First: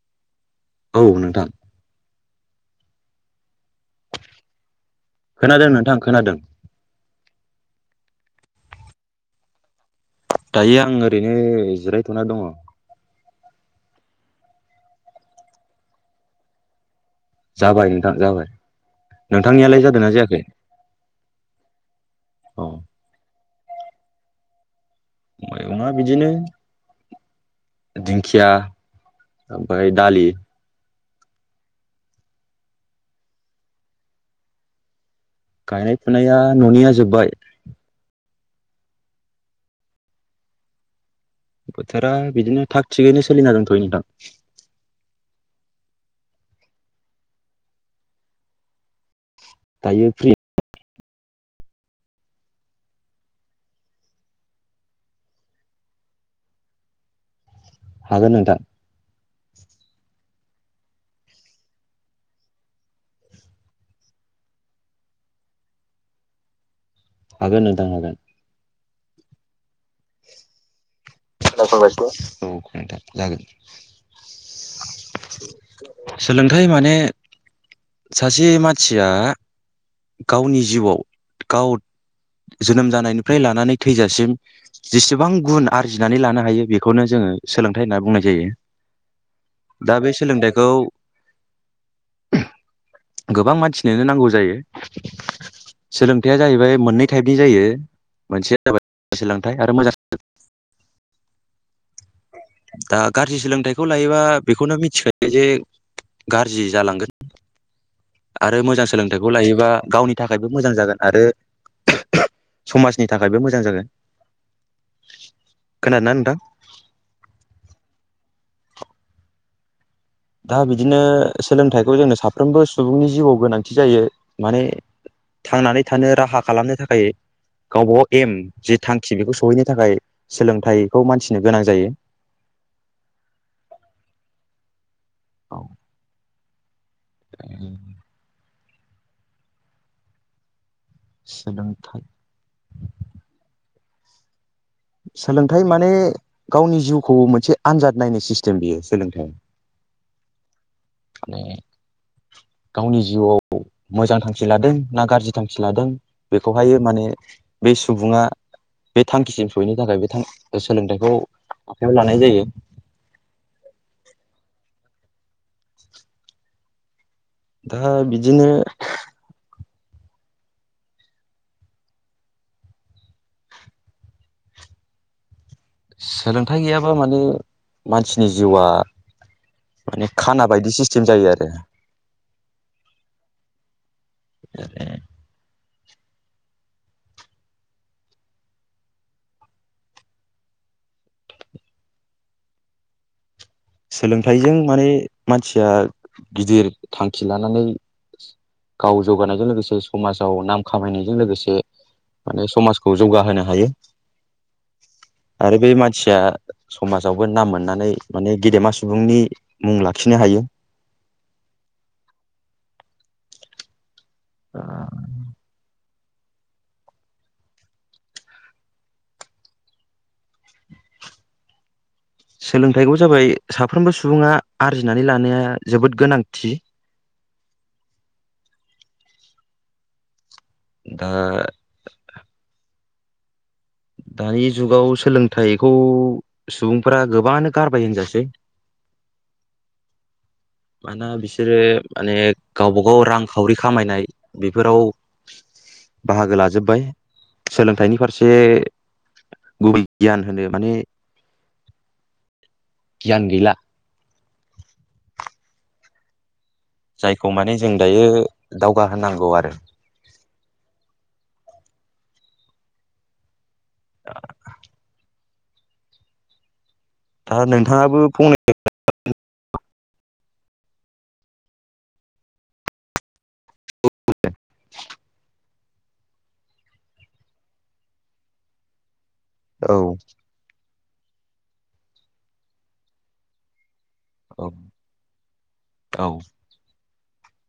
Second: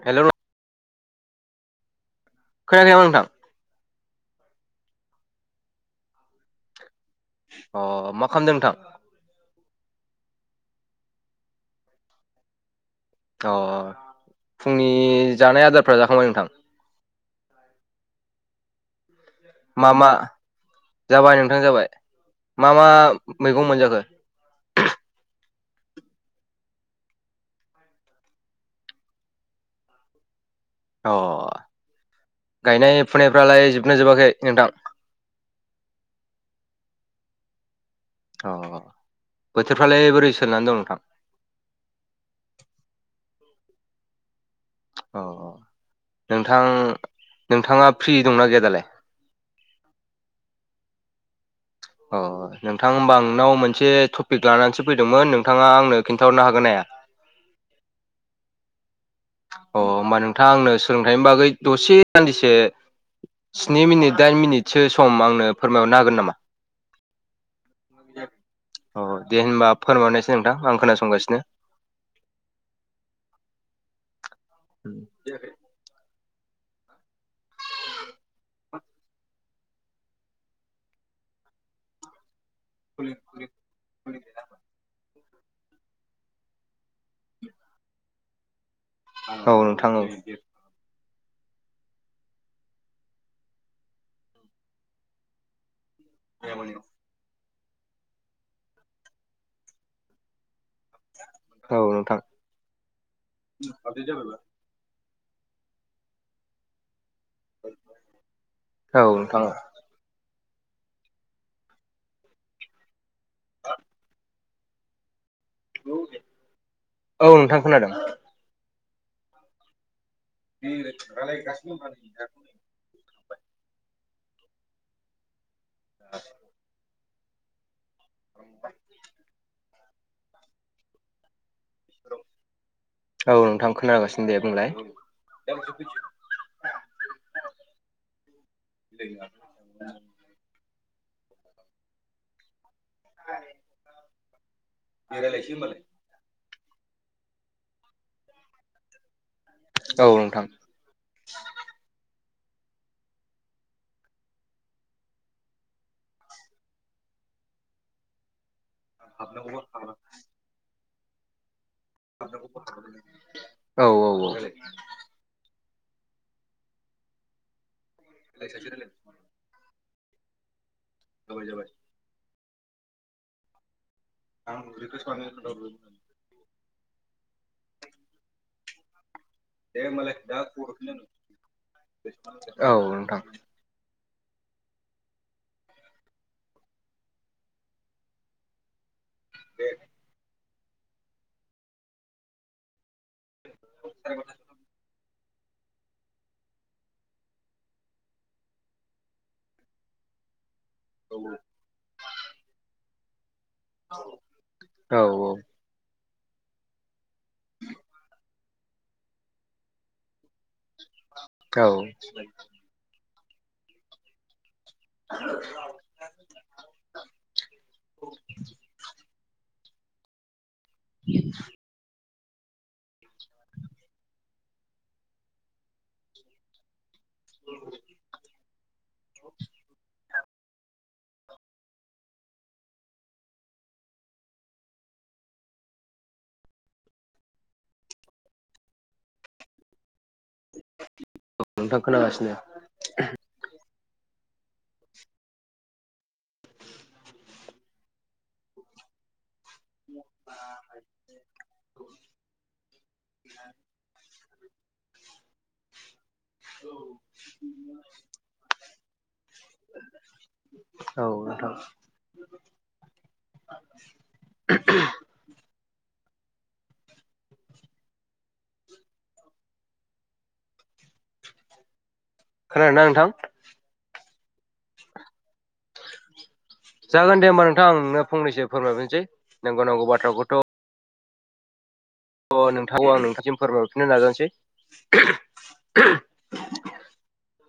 [unintelligible] औ नोंथां खोयाखै नोंथां। खोनादों नोंथां खोनादों। अ मा खालामदों नोंथां? दायो आं ओरैनो जिरायथ'ना दङ। अ फुंनि जानाय आदारफ्रा जाखांबाय नोंथां। जाबाय नोंथां जाबाय नोंथांनियालाय मा जादों मा ना जायाखै? जाबाय नोंथां जाबाय औ मा मा मैगं मोनजाखो मैगंया बिदिनो दिंखिया ओमफ्राय दालि अ गायनाय फुनायफ्रालाय जोबनो जोबाखै नोंथां। गायनाय फुनाया न'निया जोब्बाय [inaudible] अ बोथोरफ्रालाय बोरै सोलिनानै दं नोंथां बोथोरा बिदिनो थाग थिगैनो सोलिना दंथ'यो नोंथां। औ औ नोंथां नोंथाङा फ्रि दंना गैया दालाय दायो फ्रि औ नोंथां होनोमबा नोंनाव मोनसे टपिक लानानैसो फैदोंमोन नोंथाङा आंनो खिन्थाहरनो हागोना हाया। हागोन नोंथां। अ होमबा नोंथाङा आंनो सोलोंथाइनि बागै दसे सान्दिसे स्नि मिनिट दाइन मिनिटसो सम आंनो फोरमायहरनो हागोन नामा? हागोन नोंथां हागोन। अ दे होनबा फोरमावरनायसै नोंथां आं खोनासंगासिनो [unintelligible] सोलोंथाइ माने [inaudible] सासे मानसिया गावनि जिउआव गाव जोनोम जानायनिफ्राय लानानै थैजासिम जिसे गोबां गुन आरजिनानै लानो हायो बेखौनो जोङो सोलोंथाइ होनना बुंनाय जायो औ नोंथां दा औ बे सोलोंथाइखौ गोबां मानसिनो नांगौ जायो सोलोंथाइया जाहैबाय मोननै टाइपनि जायो मोनसेया जाबाय सोलोंथाइ आरो मोजां सों औ नोंथां दा गाज्रि सोलोंथाइखौ लायोबा बेखौनो मिथिगोन। बे जे गाज्रि जालांगोन। आरो मोजां औ सोलोंथाइखौ नोंथां लायोबा गावनि थाखायबो मोजां जागोन आरो समाजनि थाखायबो मोजां जागोन खोनादों नोंथां औ नोंथां खोनादों दा बिदिनो सोलोंथाइखौ जोंनो साफ्रोमबो सुबुंनि जिउआव गोनांथि जायो माने थांनानै थानो राहा खालामनो थाखाय गावबागाव एम जि थांखि बेखौ सहैनो थाखाय सोलोंथाइखौ मानथिनो गोनां जायो औ नोंथां खोनागासिनो दे बुंलाय ए बिया सोलोंथाइ [inaudible] सोलोंथाइ माने गावनि जिउखौ मोनसे आनजाद नायनो सिस्टेम बियो सोलोंथायाइ औ नोंथां द गावनि जिउआव मोजां थांखि लादों ना गाज्रि थांखि लादों बेखौहाय माने बे सुबुङा बे थांखिसिम सहैनो थाखाय बे थां सोलोंथाइखौ आखायाव लानाय जायो औ औ औ दा बिदिनो [unintelligible] जाबाय जाबाय आं सोलोंथाइ गैयाब्ला माने मानसिनि जिउआ माने खाना बायदि सिस्टेम जायो आरो औ नोंथां [inaudible] दे सोलोंथाइजों माने मानसिया गिदिर थांखि लानानै गाव जौगानायजों लोगोसे समाजाव नाम खामायनायजों लोगोसे माने समाजखौ जौगाहोनो हायो औ आरो बे मानसिया समाजावबो नाम मोननानै माने गेदेमा सुबुंनि मुं लाखिनो हायो औ दा ह बि सोलोंथाइखौ जाबाय साफ्रोमबो सुबुङा आरजिनानै लानाया जोबोद गोनांथि [inaudible] दा दानि जुगाव सोलोंथाइखौ सुबुंफ गोबाङानो गारबाय होनजासै मानोना बिसोरो नोंथां माने खोनागासिनो गावबा गाव रांखावरि खामायनाय बेफोराव बाहागो लाजोब्बाय सोलोंथाइनि फारसे गुबुन गियान होनो माने गियान गैला जायखौ माने जों दायो दावगा होनांगौ आरो औ नोंथां [unintelligible] दा नोंथाङाबो फंनै खोनादोंना नोंथां [inaudible] जागोन दे होमबा नोंथां नोंनो फंनैसो फोरमायफिनोसै नांगौ औ नांगौ बाथ्राखौथ अ नोंथांखौ आं नोंथांसिम फोरमायहरफिननो नाजानोसै औ औ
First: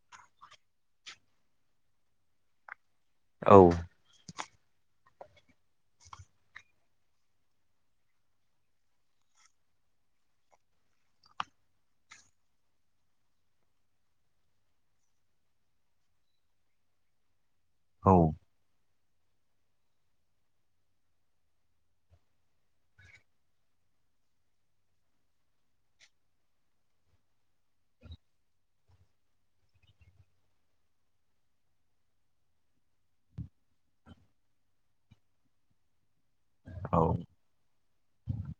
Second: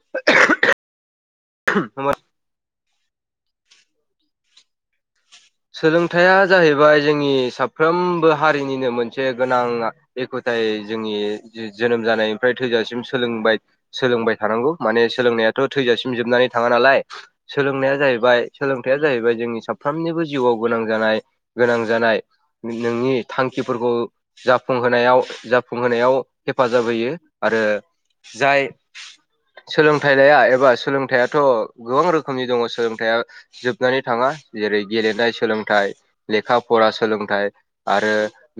[unintelligible] औ सोलोंथाइया जाहैबाय जोंनि साफ्रोमबो हारिनिनो मोनसे गोनां एखुथायै जोंनि जोनोम जानायनिफ्राय थोजासिम सोलोंबाय सोलोंबाय थानांगौ माने सोलोंनायाथ थैजासिम जोबनानै थाङा नालाय सोलोंनाया जाहैबाय औ सोलोंथाइआजाहैबाय जोंनि साफ्रोमनिबो जिउआव गोनां जानाय गोनां जानाय नोंनि थांखिफोरखौ जाफुंहोनायाव जाफुंहोनायाव हेफाजाब होयो आरो जाय सोलोंथाइ लाया एबा सोलोंथाइाथ गोबां रोखोमनि दङ सोलोंथाइया जोबनानै थाङा जेरै गेलेनाय सोलोंथाइ लेखा फरा औ सोलोंथाइ आरो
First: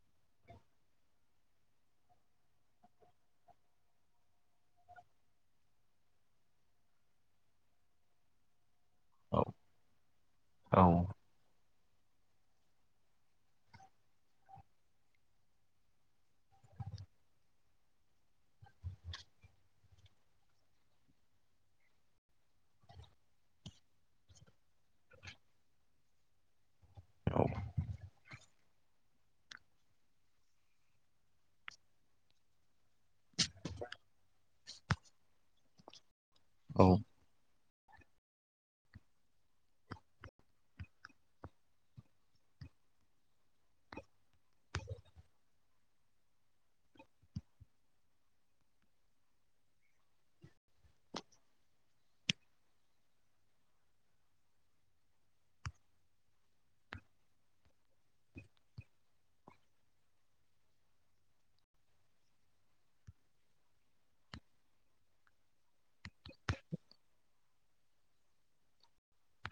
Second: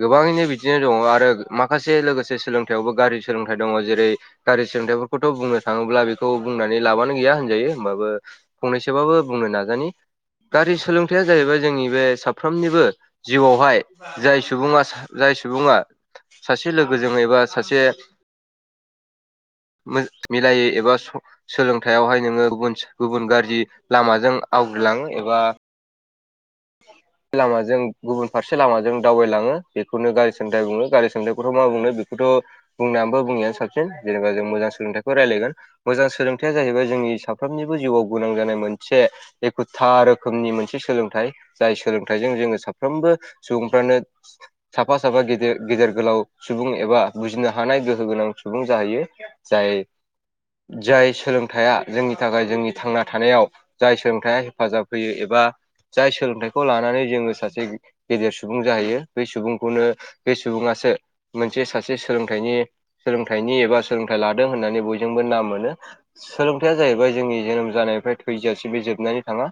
गोबाङैनो बिदिनो दङ आरो माखासे लोगोसे सोलोंथायाइयावबो गाज्रि सोलोंथाइ दङ जेरै गारि सोलोंथाइफोरखौथ बुंनो थाङोब्ला बेखौ बुंनानै लाबानो गैया होनजायो होमबाबो फंनैसोबाबो बुंनो नाजानि गारि औ सोलों जाहैबाय जोंनि बे साफ्रोमनिबो जिउआवहाय जाय सुबङा जाय सुबुङा सासे लोगोजों एबा सासे [inaudible] मो मिलायै एबा स सोलोंथायाइावहाय नोङो गुबुन गुबुन गाज्रि लामाजों आवग्रिलांङो एबा लामाजों गुबुन फारसे लामाजों दावबायलाङो बेखौनो गारि सनद्राय बुङो गारि सोमद्रायखौथ मा बुंनो बे थ बुंनानैबो बुंनायआानो साबसिन जेनेबा जों मोजां सोलोंथायखौ रायलायगोन मोजां सोलोंथाइ जाहैबाय जोंनि साफ फ्रामनिबो जिउआव गोनां जानाय मोनसे एखुथा रोखोमनि मोनसे सोलोंथाइ जाय सोलोंथाइजों जोङो साफ्रोमबो सुबुंफ्रानो साफा साफा गेदेर गेदेर गोलाव सुबुं एबा बुजिनो हानाय गोहो गोनां सुबुं जाहैयो जाय जाय सोलोंथाइया जोंनि थाखाय जोंनि थांना थानायाव जाय सोलोंथाइया हेफाजाब होयो एबा जाय सोलोंथाइ खौ लानानै जोङो सासे गेदेर सुबुं जाहैयो बे सुबुंखौनो बे सुबुङासो मोनसे सासे सोलोंथाइनि सोलोंथाइनि एबा सोलोंथाइ लादों होननानै बयजोंबो नाम मोनो सोलोंथायाइया जाहैबाय जोंनि जोनोम जानायनिफ्राय थैजासिम बे जोबनानै थाङा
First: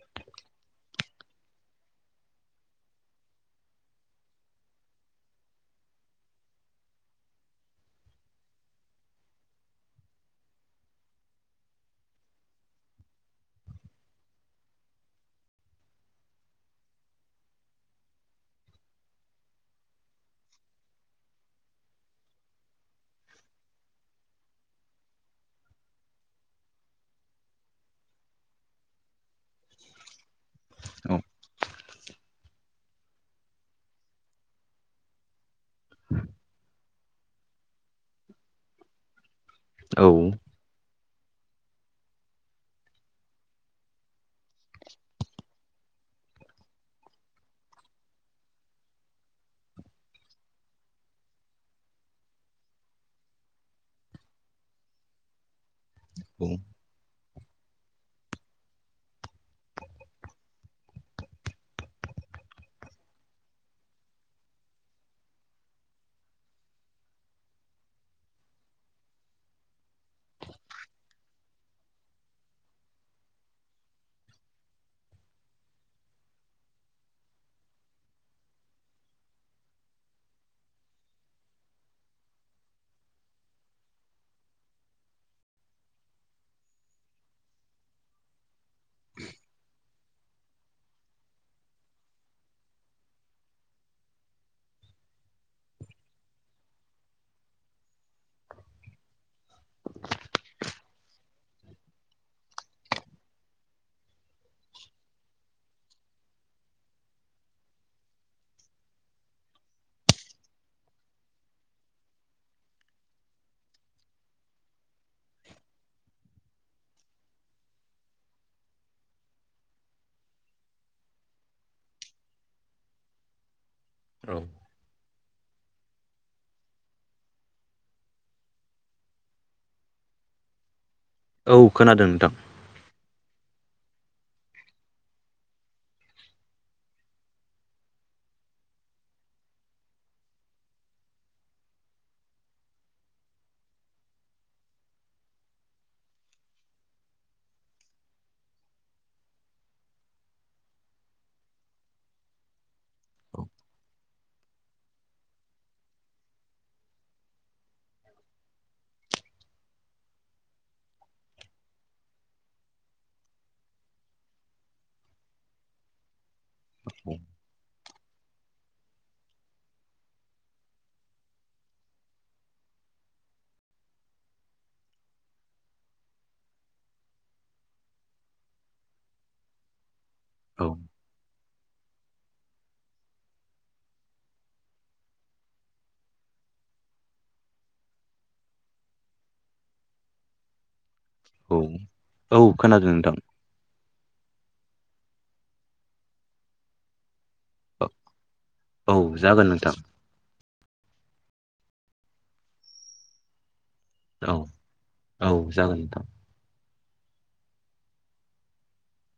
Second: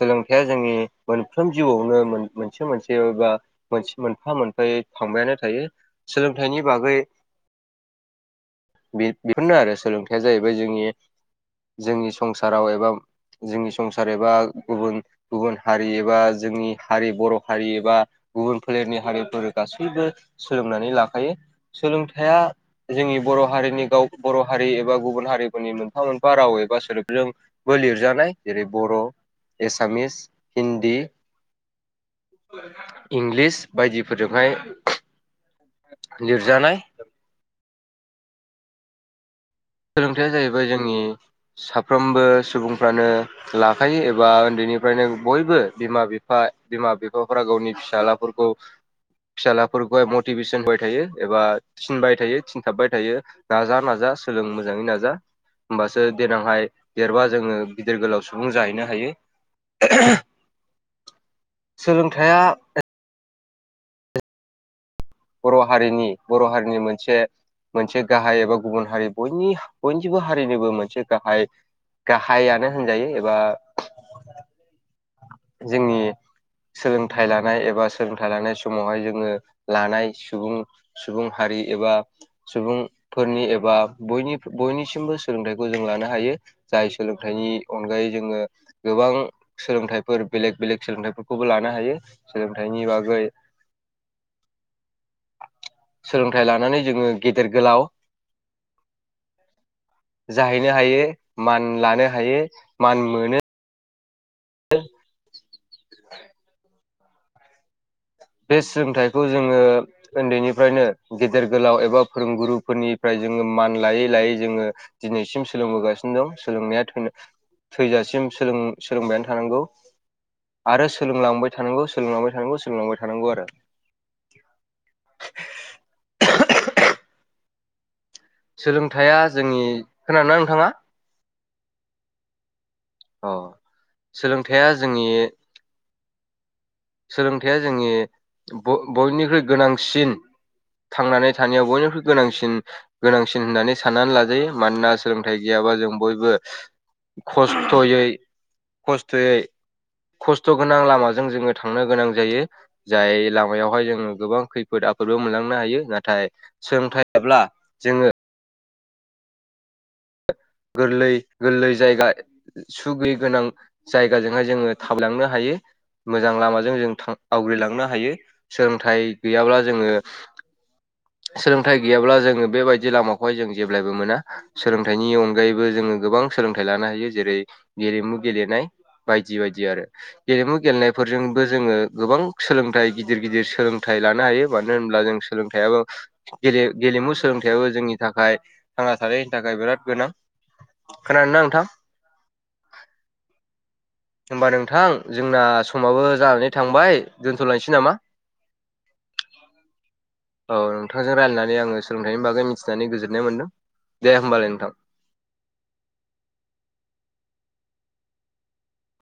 सोलोंथाइया जोंनि मोनफ्रोम जिउआवनो मोनसे मोनसेबा मोनसे मोनफा मोनफायै थांबायानो थायो सोलोंथाइनि बागै [inaudible] बे बेफोरनो आरो सोलोंथायया जाहैबाय जोंनि जोंनि संसाराव एबा जोंनि संसार एबा गुबुन गुबुन हारि एबा जोंनि हारि बर' हारि एबा गुबुन फोलेरनि हारिफोर गासैबो सोलोंनानै लाखायो सोलोंथाइया जोंनि बर हारिनि गाव बर हारि एबा गुबुन हारिफोरनि मोनफा मोनफा राव एबा सोदोबजों बो लिरजानाय जेरै बर' एसामिस हिन्दी इंलिस बायदिफोरजोंहाय लिरजानाय औ सोलोंथाइया जाहैबाय जोंनि साफ्रोमबो सुबुंफ्रानो लाखायो एबा उन्दैनिफ्रायनो बयबो बिमा बिफा बिमा बिफाफोरा गावनि फिसाजलाफोरखौ फिसााजलाफोरखौहाय मटिभेसन होबाय थायो एबा थिनबाय थायो थिनथाबबाय थायो नाजा नाजा सोलों मोजाङै नाजा होमबासो देनांहाय देरबा जोङो गिदिर गोलाव सुबुं जाहैनो हायो सोलोंथाइया बर' हारिनि बर' हारिनि मोनसे मोनसे गाहाय एबा गुबुन हारियनि बयनिबो हारिनिबो मोनसे गाहाय गाहायानो होनजायो एबा जोंनि सोलोंथाइ लानाय एबा सोलोंथाइ लानाय समावहाय जोङो लानाय सुबुं सुबुं हारि एबा सुबुंफोरनि एबा बयनिसिमबो सोलोंथाइखौ जों लानो हायो जाय सोलोंथाइनि अनगायै जोङो गोबां सोलोंथाइफोर बेलेग बेलेग सोलोंथाइफोरखौबो लानो हायो सोलोंथाइनि बागै सोलोंथाइ लानानै जोङो गेदेर गोलाव जाहैनो हायो मान लानो हायो मान मोनो [unintelligible] बे सोलोंथाइखौ जोङो उन्दैनिफ्रायनो गेदेर गोलाव एबा फोरोंगुरुफोरनिफ्राय जोङो मान लायै लायै जोङो दिनैसिम सोलोंबोगासिनो दं सोलोंनाया थैनो थैजासिम सोलोंबायानो थानांगौ आरो सोलोंलांबाय थानांगौ सोलोंलांबाय थानांगौ सोलोंलांबाय थानांगौ आरो औ सोलोंथाया जोंनि खोनादोंना नोंथाङा औ खोनादों नोंथां अ सोलोंथाइया जोंनि सोलोंथाइया जोंनि बयनिख्रुइ गोनांसिन थांनानै थानायाव बयनिख्रुइ गोनांसिन गोनांसिन होननानै साननानै लाजायो मानोना सोलोंथाइ गैयाबा जों बयबो खस्थ'यै खस्थ'यै खस्थ' गोनां लामाजों जोङो थांनो गोनां जायो जाय औ लामायावहाय जोङो गोबां खैफोद आफोदबो मोनलांनो हायो नाथाय सोलोंथायाब्ला जोङो गोरलै गोरलै जायगा सुगिय गोनां जायगाजोंहाय जोङो थाबलांनो हायो मोजां लामाजों जों आवग्रिलांनो हायो सोलोंथाइ गैयाब्ला जोङो सोलोंथाइ गैयाब्ला जोङो बेबायदि लामाखौहाय जों जेब्लबो मोना सोलोंथाइनि अनगायैबो जोङो गोबां सोलोंथाइ लानो हायो जेरै गेलेमु गेलेनाय बायदि बायदि आरो गेलेमु औ गेलेनायफोरजोंबो जोङो गोबां सोलोंथाइ गिदिर गिदिर सोलोंथाइ लानो हायो मानो होनब्ला जों सोलोंथाइयाबो गेले गेलेमु सोलोंथाइयाबो जोंनि थाखाय थांना थानायनि थाखाय बिराद गोनां खोनादोंना औ नोंथां औ खोनादों नोंथां होमबा नोंथां जोंना समाबो जानानै थांबाय दोन्थ'लायनोसै नामा औ जागोन नोंथां औ नोंथांजों रायल्लायनानै आङो सोलोंथाइनि बागै मिथिनानै गोजोननाय मोनदों दे औ होमबालाय नोंथां औ जागोन नोंथां